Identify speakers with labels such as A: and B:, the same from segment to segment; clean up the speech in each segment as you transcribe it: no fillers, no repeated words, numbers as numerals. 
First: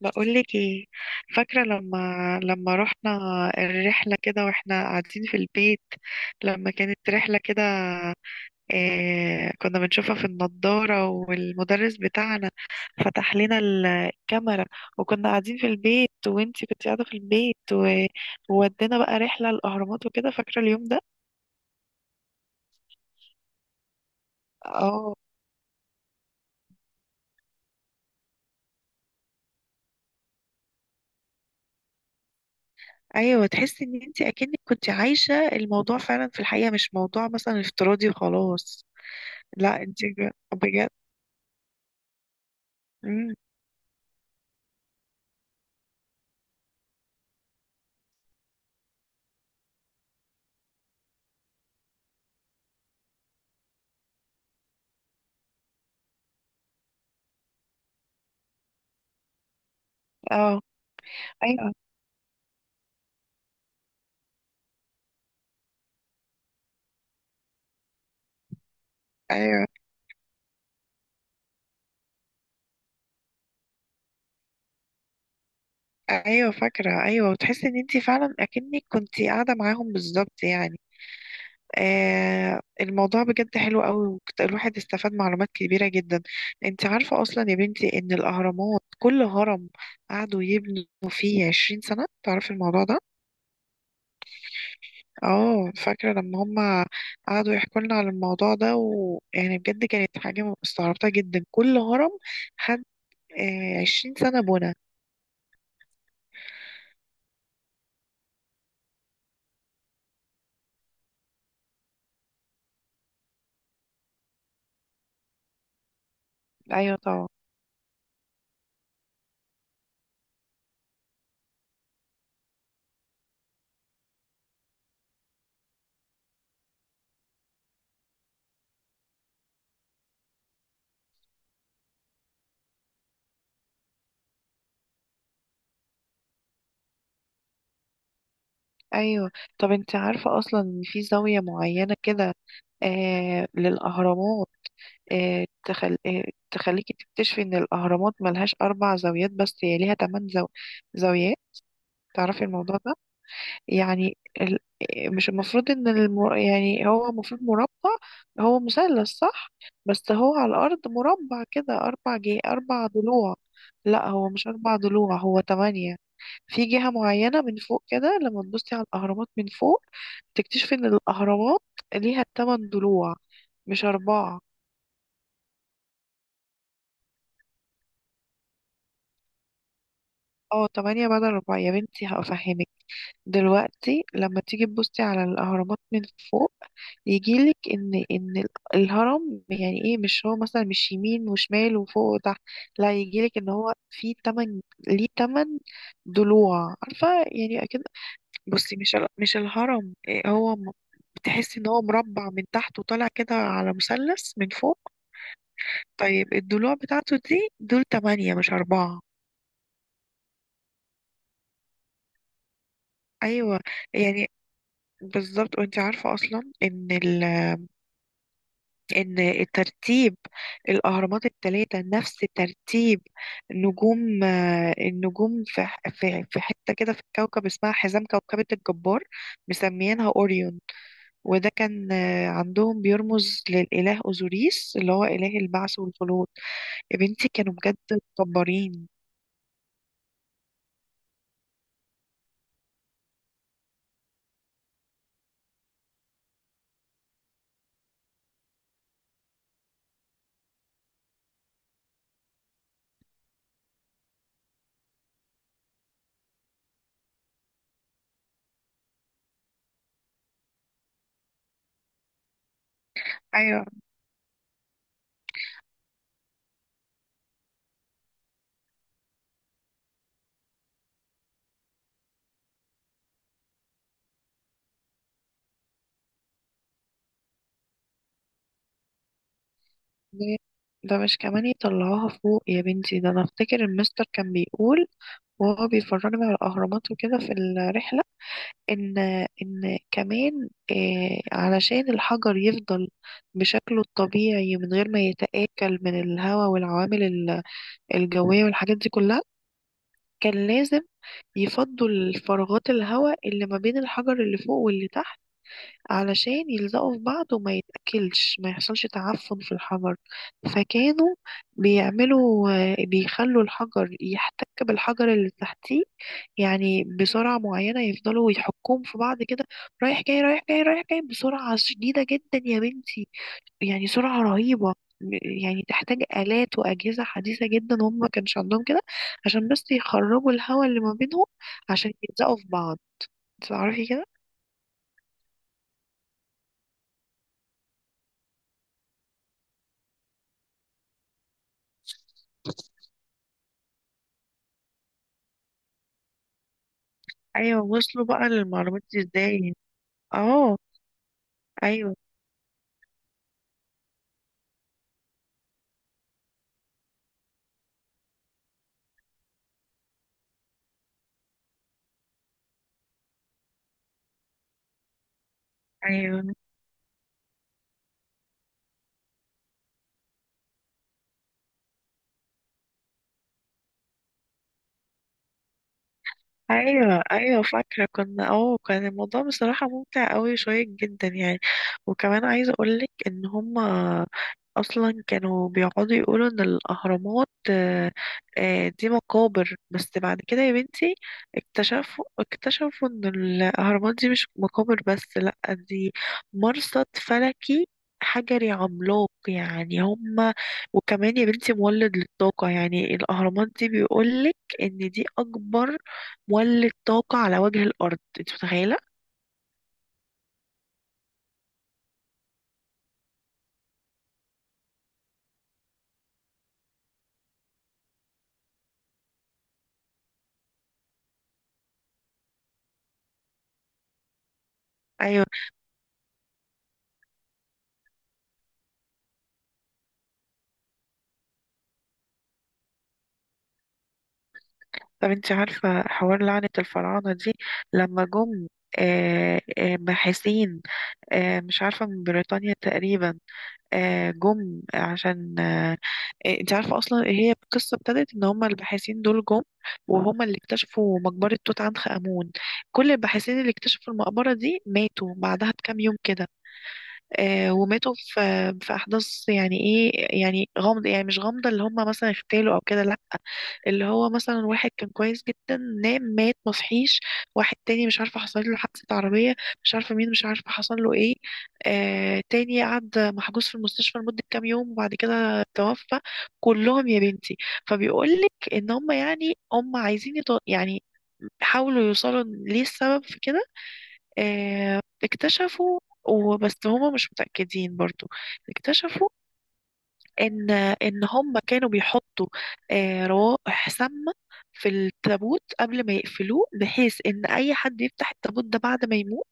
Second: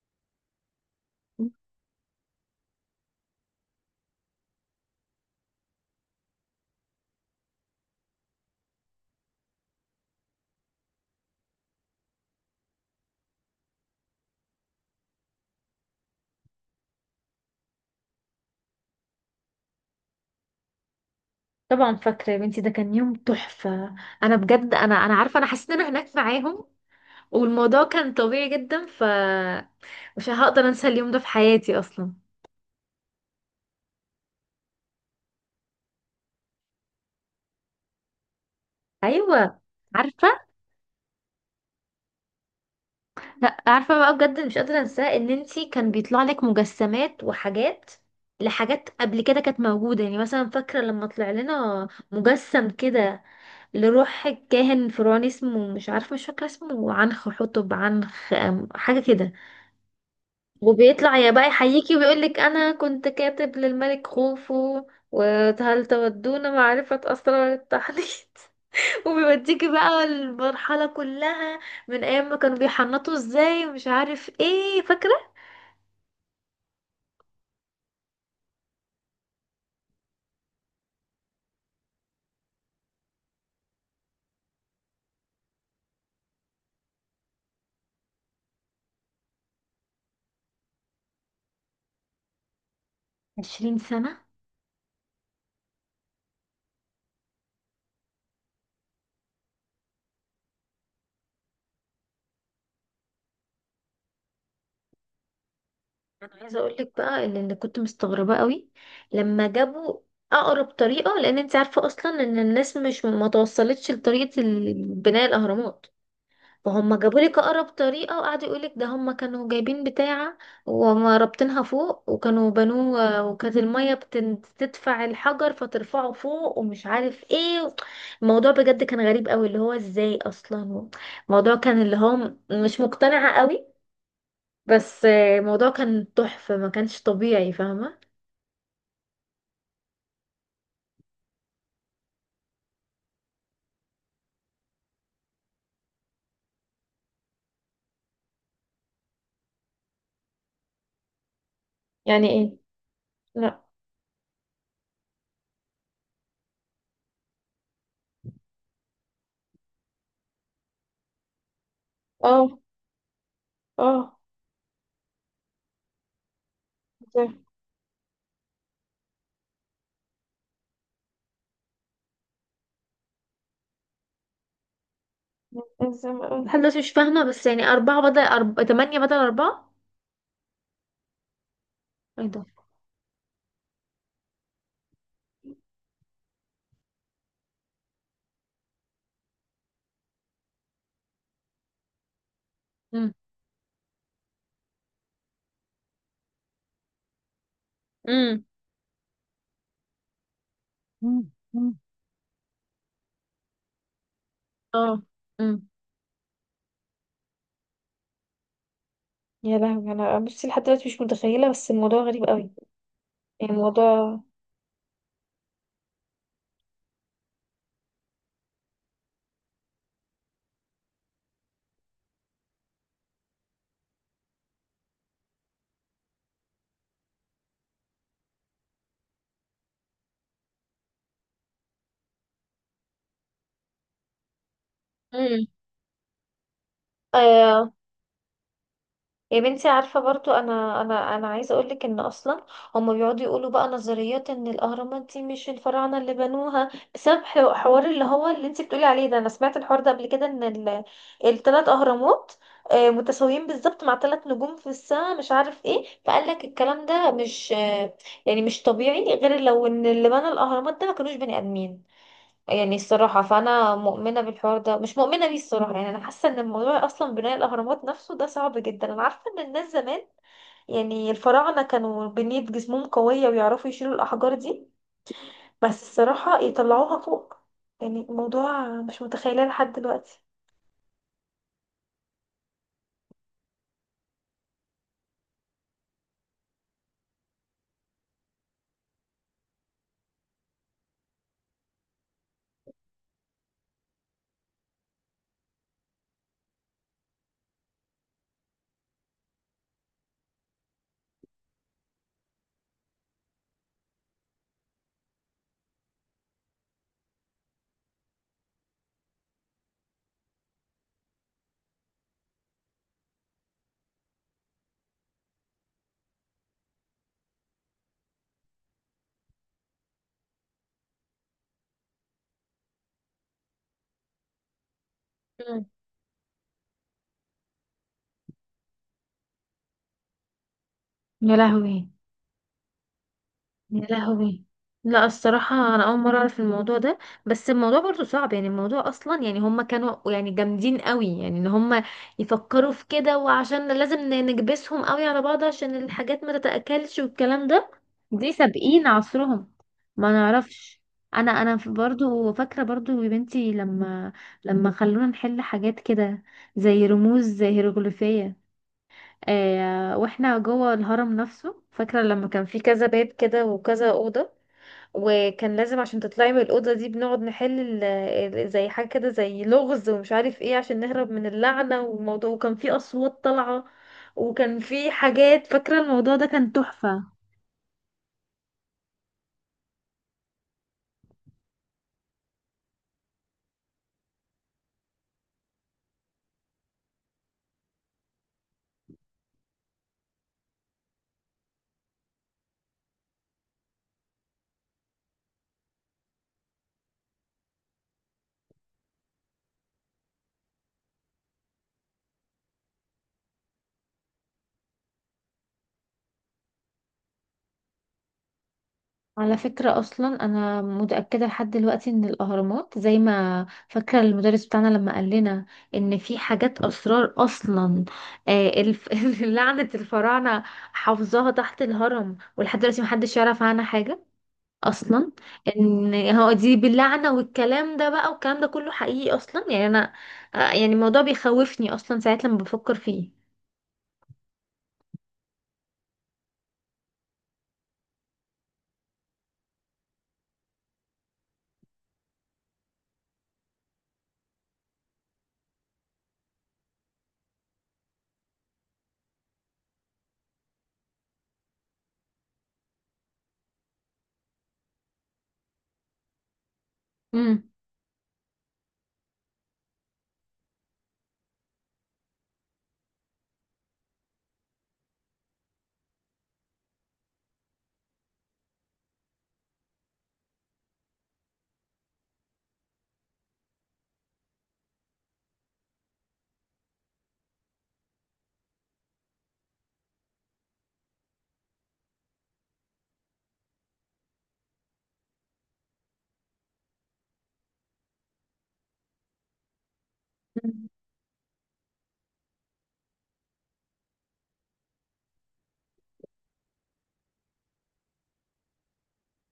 A: بقولك ايه؟ فاكرة لما رحنا الرحلة كده واحنا قاعدين في البيت؟ لما كانت رحلة كده إيه كنا بنشوفها في النضارة، والمدرس بتاعنا فتح لنا الكاميرا، وكنا قاعدين في البيت وانتي كنت قاعدة في البيت وودينا بقى رحلة الأهرامات وكده. فاكرة اليوم ده؟
B: طبعا فاكرة يا بنتي، ده كان يوم تحفة. انا بجد، انا
A: اه.
B: عارفة، انا حسيت ان انا هناك معاهم. والموضوع كان طبيعي جدا، ف مش هقدر انسى اليوم ده في حياتي اصلا.
A: ايوه، تحسي ان انتي اكنك كنت عايشة الموضوع فعلا في الحقيقة، مش موضوع مثلا افتراضي وخلاص.
B: ايوه.
A: لا انتي
B: عارفة.
A: بجد.
B: لا، عارفة بقى بجد، مش قادرة انساه، ان انتي كان بيطلع لك مجسمات وحاجات لحاجات قبل كده كانت موجودة. يعني مثلا فاكرة لما طلع لنا مجسم كده لروح كاهن فرعوني اسمه، مش عارفة، مش فاكرة اسمه، عنخ حتب عنخ حاجة كده.
A: اه.
B: وبيطلع يا بقى
A: ايوه
B: يحييكي ويقول لك انا كنت كاتب للملك خوفو، وهل تودون معرفة اسرار التحنيط؟
A: ايوه
B: وبيوديكي بقى المرحلة كلها من ايام ما كانوا بيحنطوا ازاي ومش عارف ايه. فاكرة،
A: ايوه فاكره. ايوه، وتحسي ان انت فعلا اكنك كنت قاعده معاهم بالظبط، يعني الموضوع بجد حلو قوي، الواحد استفاد معلومات كبيره جدا. انت عارفه اصلا يا بنتي ان الاهرامات كل هرم قعدوا يبنوا فيه 20 سنه؟ تعرفي الموضوع ده؟
B: 20 سنة.
A: اه فاكره لما هم قعدوا يحكوا لنا على الموضوع ده، ويعني بجد كانت حاجه استغربتها جدا. كل هرم خد عشرين سنه بنا.
B: انا عايزة اقول لك بقى ان اللي كنت مستغربة قوي لما جابوا اقرب طريقة، لان انت عارفة اصلا ان الناس مش ما توصلتش لطريقة بناء الاهرامات، فهم
A: ايوه
B: جابوا
A: طبعا.
B: لك اقرب طريقه وقعدوا يقول لك ده هم كانوا جايبين بتاعه ورابطينها فوق وكانوا بنوه، وكانت الميه بتدفع الحجر فترفعه فوق ومش عارف ايه. الموضوع بجد كان غريب قوي، اللي هو ازاي اصلا. الموضوع كان اللي هو مش مقتنعه قوي. بس الموضوع كان تحفه، ما كانش طبيعي، فاهمه؟
A: ايوه. طب انت عارفه اصلا ان في زاويه معينه كده للاهرامات، آه تخل... آه تخليكي تكتشفي ان الاهرامات ملهاش اربع زاويات، بس هي ليها تمن زاويات.
B: يعني
A: تعرفي
B: ايه؟
A: الموضوع ده؟
B: لا.
A: يعني ال... آه، مش المفروض ان يعني هو المفروض مربع. هو مثلث صح، بس هو على الارض مربع كده اربع
B: اه،
A: اربع ضلوع. لا
B: اه.
A: هو مش اربع ضلوع، هو تمانية. في جهة
B: زي-
A: معينة من فوق كده لما تبصي على الأهرامات من فوق تكتشفي إن الأهرامات ليها تمن ضلوع، مش أربعة.
B: زي ما- لحد دلوقتي مش فاهمه، بس يعني اربعه بدل تمانية بدل اربعه.
A: اه تمانية بدل أربعة يا بنتي،
B: ايه ده؟
A: هفهمك دلوقتي. لما تيجي تبصي على الأهرامات من فوق، يجيلك إن الهرم يعني إيه؟ مش هو مثلا مش يمين وشمال وفوق وتحت؟ لا يجيلك إن هو في تمن، ليه تمن ضلوع؟ عارفة يعني أكيد.
B: امم.
A: بصي مش مش الهرم إيه هو؟
B: مم.
A: تحس ان
B: مم.
A: هو مربع من تحت وطالع كده على مثلث من فوق،
B: اه. امم.
A: طيب الضلوع بتاعته دي دول تمانية مش أربعة.
B: يا لهوي، انا بصي لحد دلوقتي مش متخيله، بس الموضوع غريب قوي. يعني
A: أيوة
B: الموضوع.
A: يعني بالظبط. وانت عارفة أصلا إن إن الترتيب، الأهرامات التلاتة نفس ترتيب نجوم، النجوم في حتة كده في الكوكب اسمها حزام كوكبة الجبار، مسميينها أوريون. وده كان عندهم بيرمز للإله أوزوريس اللي هو إله البعث والخلود. يا بنتي كانوا
B: امم.
A: بجد مكبرين.
B: يا بنتي عارفة برضو أنا عايزة أقولك، إن أصلا هما بيقعدوا يقولوا بقى نظريات إن الأهرامات دي مش الفراعنة اللي بنوها بسبب حوار اللي هو اللي انتي بتقولي عليه ده. أنا سمعت الحوار ده قبل كده، إن التلات أهرامات متساويين بالظبط مع تلات نجوم في السماء مش عارف ايه. فقال لك الكلام ده مش يعني مش طبيعي غير لو إن اللي بنى الأهرامات ده ما كانوش بني آدمين. يعني الصراحة
A: ايوه.
B: فأنا مؤمنة بالحوار ده، مش مؤمنة بيه الصراحة، يعني أنا حاسة إن الموضوع أصلا بناء الأهرامات نفسه ده صعب جدا. أنا عارفة إن الناس زمان، يعني الفراعنة، كانوا بنية جسمهم قوية ويعرفوا يشيلوا الأحجار دي، بس الصراحة يطلعوها فوق. يعني الموضوع مش متخيلة لحد دلوقتي.
A: ده ده مش كمان يطلعوها فوق يا بنتي، ده انا افتكر المستر كان بيقول وهو بيفرجنا على الاهرامات وكده في الرحله، ان ان كمان علشان الحجر يفضل بشكله الطبيعي من غير ما يتاكل من الهواء والعوامل الجويه والحاجات دي كلها، كان لازم يفضوا الفراغات الهواء اللي ما بين الحجر اللي فوق واللي تحت، علشان يلزقوا في بعض وما يتأكلش، ما يحصلش تعفن في الحجر. فكانوا بيعملوا، بيخلوا الحجر يحتك بالحجر اللي تحتيه، يعني بسرعة معينة يفضلوا يحكوهم في بعض كده، رايح جاي رايح جاي رايح جاي بسرعة شديدة جدا يا بنتي، يعني سرعة رهيبة. يعني
B: مم.
A: تحتاج آلات وأجهزة حديثة جدا، وهم ما كانش عندهم كده عشان بس يخرجوا الهواء اللي ما بينهم
B: يا لهوي.
A: عشان يلزقوا في بعض.
B: يا
A: تعرفي كده؟
B: لهوي. لا، الصراحة أنا أول مرة أعرف الموضوع ده، بس الموضوع برضو صعب. يعني الموضوع أصلا، يعني هما كانوا يعني جامدين قوي، يعني إن هما يفكروا في كده، وعشان لازم نكبسهم قوي على بعض عشان الحاجات ما تتأكلش والكلام
A: ايوه،
B: ده.
A: وصلوا بقى
B: دي
A: للمعلومات
B: سابقين
A: دي
B: عصرهم.
A: ازاي.
B: ما
A: اه.
B: نعرفش. أنا
A: ايوه
B: برضو فاكرة، برضو يا بنتي، لما خلونا نحل حاجات كده زي رموز هيروغليفية واحنا جوه الهرم نفسه. فاكرة لما كان في كذا باب كده وكذا أوضة، وكان لازم عشان
A: ايوه
B: تطلعي من الأوضة دي بنقعد نحل زي حاجة كده زي لغز ومش عارف ايه عشان نهرب من اللعنة والموضوع. وكان في أصوات طالعة وكان في حاجات. فاكرة الموضوع ده كان
A: ايوه
B: تحفة.
A: ايوه فاكره كنا اه، كان الموضوع بصراحه ممتع قوي شويه جدا يعني. وكمان عايزه اقولك ان هما اصلا كانوا بيقعدوا يقولوا ان الاهرامات دي مقابر بس، بعد كده يا بنتي اكتشفوا ان الاهرامات دي مش مقابر بس، لا دي مرصد فلكي حجري عملاق. يعني هما، وكمان يا بنتي مولد للطاقة. يعني الأهرامات دي بيقولك إن دي أكبر ولت طاقة على وجه الأرض، انت متخيلة؟
B: على فكرة أصلا أنا متأكدة لحد دلوقتي إن الأهرامات، زي ما فاكرة المدرس بتاعنا لما قال لنا إن في حاجات أسرار أصلا، آه الف... لعنة الفراعنة حافظاها تحت الهرم ولحد دلوقتي محدش يعرف عنها حاجة اصلا.
A: أيوة.
B: ان هو دي باللعنه والكلام ده بقى والكلام ده كله حقيقي اصلا، يعني انا يعني الموضوع بيخوفني اصلا ساعات لما بفكر فيه.
A: طب انت عارفة حوار لعنة الفراعنة دي؟ لما جم باحثين، مش عارفة من بريطانيا تقريبا، جم عشان انت عارفة أصلا هي القصة ابتدت إن هما الباحثين دول جم، وهما اللي اكتشفوا مقبرة توت عنخ آمون. كل الباحثين اللي اكتشفوا المقبرة دي ماتوا بعدها بكام يوم كده.
B: امم.
A: وماتوا في احداث يعني ايه، يعني غامضه، يعني مش غامضه اللي هم مثلا اغتالوا او كده، لا، اللي هو مثلا واحد كان كويس جدا نام مات مصحيش، واحد تاني مش عارفه حصل له حادثه عربيه، مش عارفه مين، مش عارفه حصل له ايه، آه تاني قعد محجوز في المستشفى لمده كام يوم وبعد كده توفى. كلهم يا بنتي. فبيقول لك ان هم يعني هم عايزين يعني حاولوا يوصلوا ليه السبب في كده. اكتشفوا، وبس هما مش متأكدين برضو، اكتشفوا ان
B: مم.
A: هما كانوا بيحطوا روائح سامة في التابوت قبل ما يقفلوه، بحيث ان اي حد يفتح التابوت ده بعد ما يموت،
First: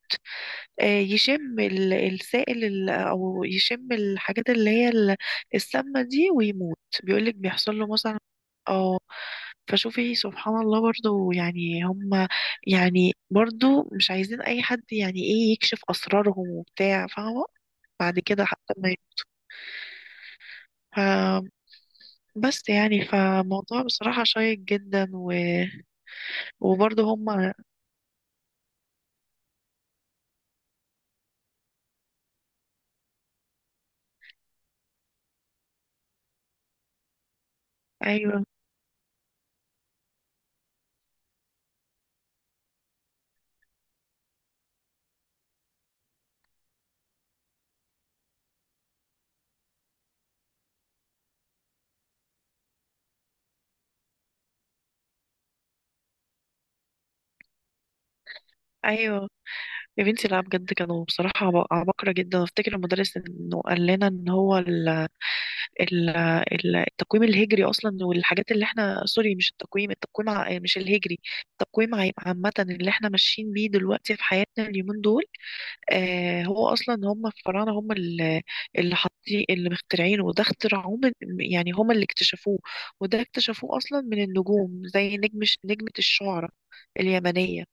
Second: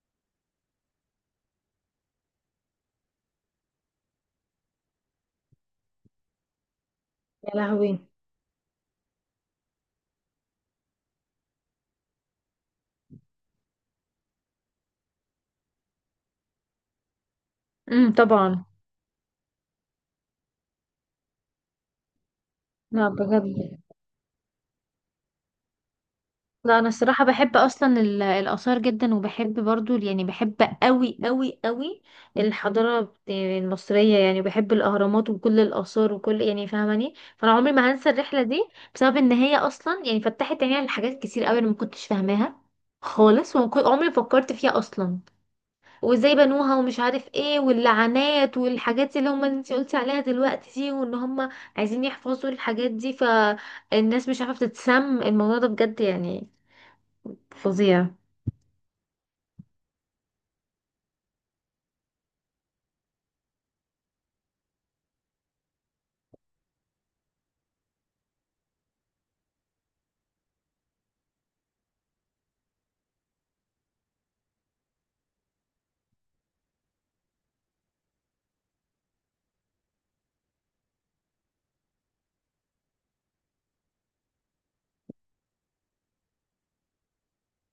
A: يشم السائل او يشم الحاجات اللي هي السامه دي ويموت. بيقولك
B: يا
A: بيحصل له
B: لهوي.
A: مثلا. اه. فشوفي سبحان الله برضو، يعني هم، يعني برضو مش عايزين اي حد يعني ايه يكشف اسرارهم وبتاع، فاهمه؟
B: امم.
A: بعد كده
B: طبعا.
A: حتى ما ي- ف بس يعني
B: لا بجد.
A: فموضوع بصراحه شيق جدا
B: لا، انا
A: وبرضو
B: الصراحه
A: هم.
B: بحب اصلا الاثار جدا، وبحب برضو، يعني بحب قوي قوي قوي الحضاره المصريه. يعني بحب الاهرامات وكل الاثار وكل يعني، فاهماني؟ فانا عمري ما هنسى الرحله
A: ايوه.
B: دي بسبب ان هي اصلا يعني فتحت عيني على حاجات كتير قوي انا ما كنتش فاهماها خالص، عمري ما فكرت فيها اصلا، وازاي بنوها ومش عارف ايه واللعنات والحاجات اللي هم انت قلتي عليها دلوقتي دي، وان هم عايزين يحفظوا الحاجات دي فالناس مش عارفه تتسم. الموضوع ده بجد يعني فظيع.
A: ايوه يا بنتي، لا بجد كانوا بصراحه عباقره جدا. افتكر المدرس انه قال لنا ان هو ال- التقويم الهجري اصلا والحاجات اللي احنا، سوري مش التقويم، التقويم مش الهجري، التقويم عامة اللي احنا ماشيين بيه دلوقتي في حياتنا اليومين دول، آه هو اصلا هم الفراعنة هم اللي حاطين اللي مخترعينه، وده اخترعوه من، يعني هم اللي اكتشفوه، وده اكتشفوه اصلا من النجوم زي نجمة الشعرى اليمنية.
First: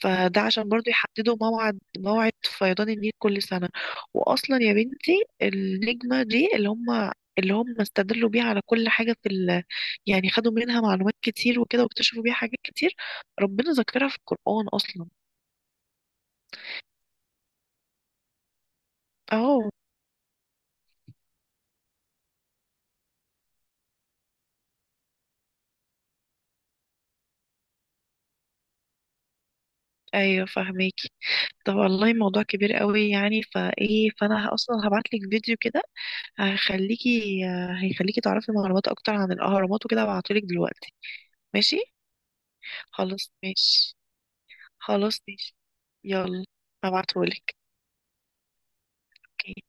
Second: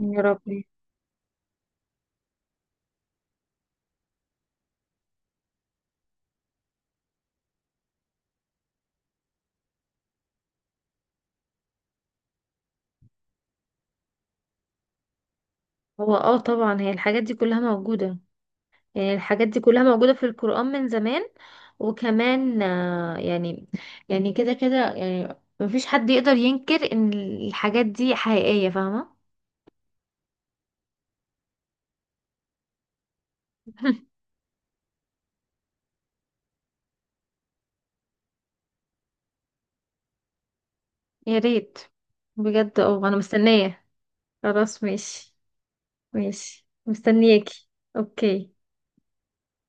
B: يا
A: فده
B: ربي.
A: عشان برضو يحددوا موعد موعد فيضان النيل كل سنة. وأصلا يا بنتي النجمة دي اللي هم استدلوا بيها على كل حاجة في يعني خدوا منها معلومات كتير وكده، واكتشفوا بيها حاجات كتير. ربنا ذكرها في القرآن أصلا.
B: هو طبعا هي الحاجات دي كلها موجودة، يعني الحاجات دي
A: أهو.
B: كلها موجودة في القرآن من زمان. وكمان يعني كده كده يعني مفيش حد يقدر ينكر ان الحاجات دي حقيقية، فاهمة؟
A: أيوة فهميكي. طب والله موضوع كبير قوي يعني، فإيه، فأنا أصلا هبعتلك فيديو كده هيخليكي هيخليكي تعرفي معلومات أكتر عن الأهرامات وكده. هبعتهولك دلوقتي،
B: يا
A: ماشي؟
B: ريت. بجد، انا
A: خلاص
B: مستنية.
A: ماشي.
B: خلاص
A: خلاص
B: ماشي.
A: ماشي. يلا
B: ماشي
A: هبعتهولك.
B: مستنياكي. اوكي.
A: اوكي.